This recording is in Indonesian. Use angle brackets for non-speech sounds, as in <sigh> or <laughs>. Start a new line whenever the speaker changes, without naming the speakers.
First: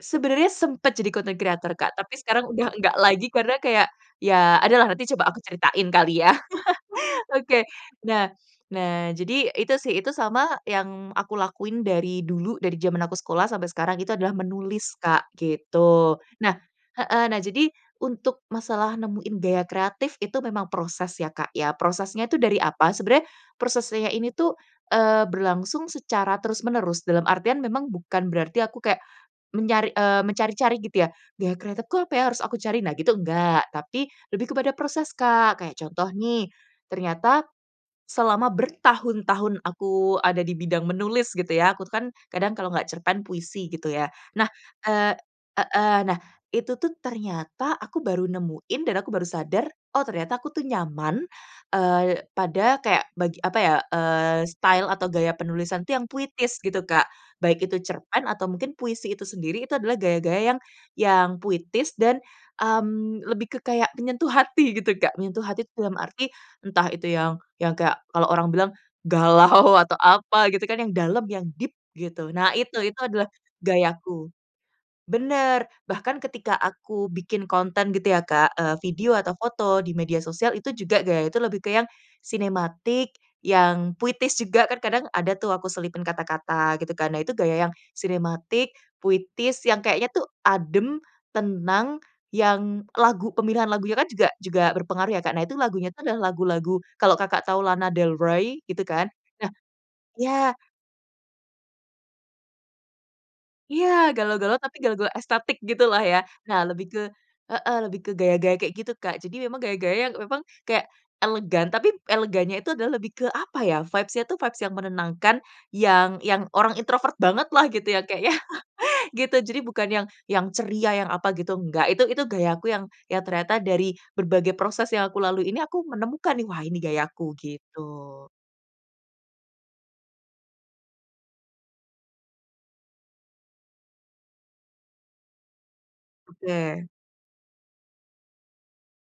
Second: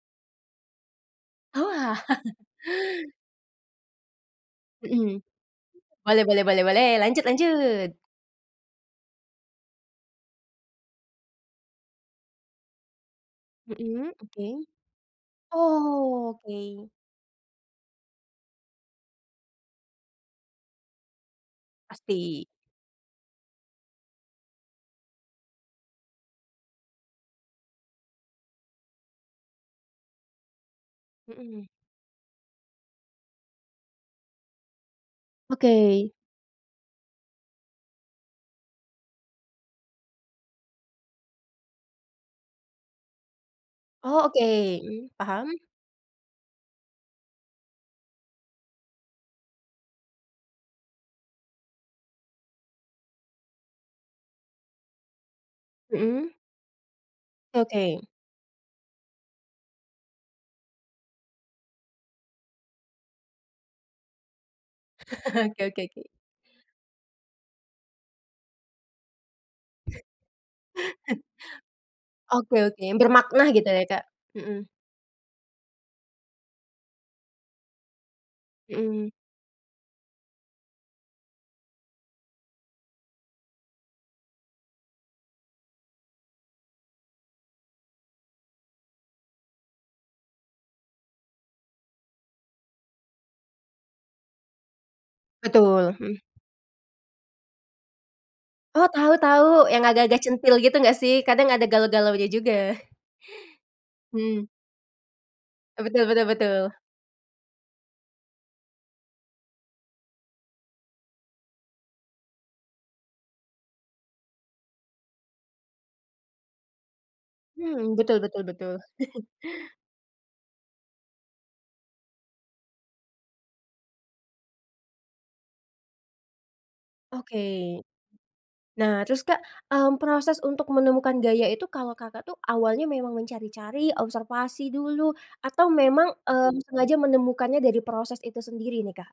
Sebenarnya sempet jadi content creator Kak,
Wah.
tapi sekarang udah nggak
<laughs>
lagi, karena kayak, ya adalah, nanti
Mhm.
coba aku ceritain kali
Boleh
ya.
boleh boleh boleh, lanjut
<chuckles> Oke,
lanjut.
nah nah, jadi, itu sih, itu sama yang aku lakuin dari dulu, dari zaman aku sekolah, sampai sekarang
Mhm
itu adalah
oke.
menulis Kak, gitu.
Oh,
Nah
oke.
heeh nah jadi, untuk masalah nemuin gaya kreatif, itu memang proses ya Kak ya. Prosesnya itu
Pasti.
dari apa, sebenarnya proses saya ini tuh, eee, berlangsung secara terus-menerus dalam artian memang bukan berarti aku kayak, menyari eee, mencari-cari gitu ya. Gaya
Mhm.
kreatifku apa ya, harus aku cari. Nah gitu enggak, tapi, lebih kepada proses, Kak. Kayak contoh
Oke.
nih, ternyata, selama bertahun-tahun aku ada di bidang menulis gitu ya, aku tuh kan, kadang kalau nggak cerpen, puisi gitu ya.
Oh oke,
Nah,
mmm,
eee
paham.
heeh, nah, itu tuh ternyata aku baru nemuin dan aku baru sadar, "oh ternyata aku tuh nyaman, eee, pada kayak bag apa ya, eee, style atau gaya penulisan tuh yang
Hmm.
puitis, gitu, Kak. Baik itu
Oke.
cerpen, atau mungkin puisi itu sendiri, itu adalah gaya-gaya yang yang puitis, dan lebih ke kayak, mmm, menyentuh hati, gitu, Kak. Menyentuh
<laughs> Oke
hati itu
oke
dalam
oke.
arti, entah itu yang yang kayak kalau orang bilang, galau, atau apa, gitu kan, yang
<chuckles>
dalem yang deep gitu. Nah
Oke
itu
oke,
itu adalah
bermakna, gitu ya Kak,
gayaku
mhm.
benar, bahkan ketika aku bikin konten gitu ya Kak, eee,
Mhm.
video atau foto di media sosial, itu juga gaya itu lebih ke yang sinematik, yang puitis juga, kan kadang ada tuh aku selipin kata-kata, gitu kan. Nah itu gaya yang, sinematik, puitis, yang kayaknya tuh adem, tenang, yang lagu pemilihan lagunya kan juga juga berpengaruh ya Kak, nah itu lagunya
Betul,
tuh
mhm.
adalah lagu-lagu kalau Kakak tahu Lana Del Rey, gitu
Oh,
kan,
tau
nah
tau, yang agak-agak
iya
centil gitu nggak sih, kadang ada galau-galaunya juga.
Iya
Hmm.
galau-galau, tapi galau-galau estetik gitulah
Betul
ya.
betul
Nah
betul.
lebih ke heeh, lebih ke gaya-gaya kayak gitu Kak. Jadi memang, gaya-gaya memang, kayak elegan tapi elegannya itu adalah lebih ke apa ya, vibes-nya itu vibes yang menenangkan, yang yang orang introvert banget lah gitu
Mmm,
ya
betul
Kak ya,
betul betul.
<chuckles>
<chuckles>
gitu. Jadi bukan yang yang ceria, yang apa gitu, enggak, itu itu gayaku yang, ya ternyata dari berbagai proses yang aku lalui ini aku menemukan nih, "wah ini gayaku"
Oke.
gitu.
Nah terus Kak, mmm, proses untuk menemukan gaya itu kalau Kakak tuh, awalnya memang mencari-cari, observasi dulu, atau memang, mmm,
Oke.
sengaja menemukannya dari proses itu sendiri nih, Kak?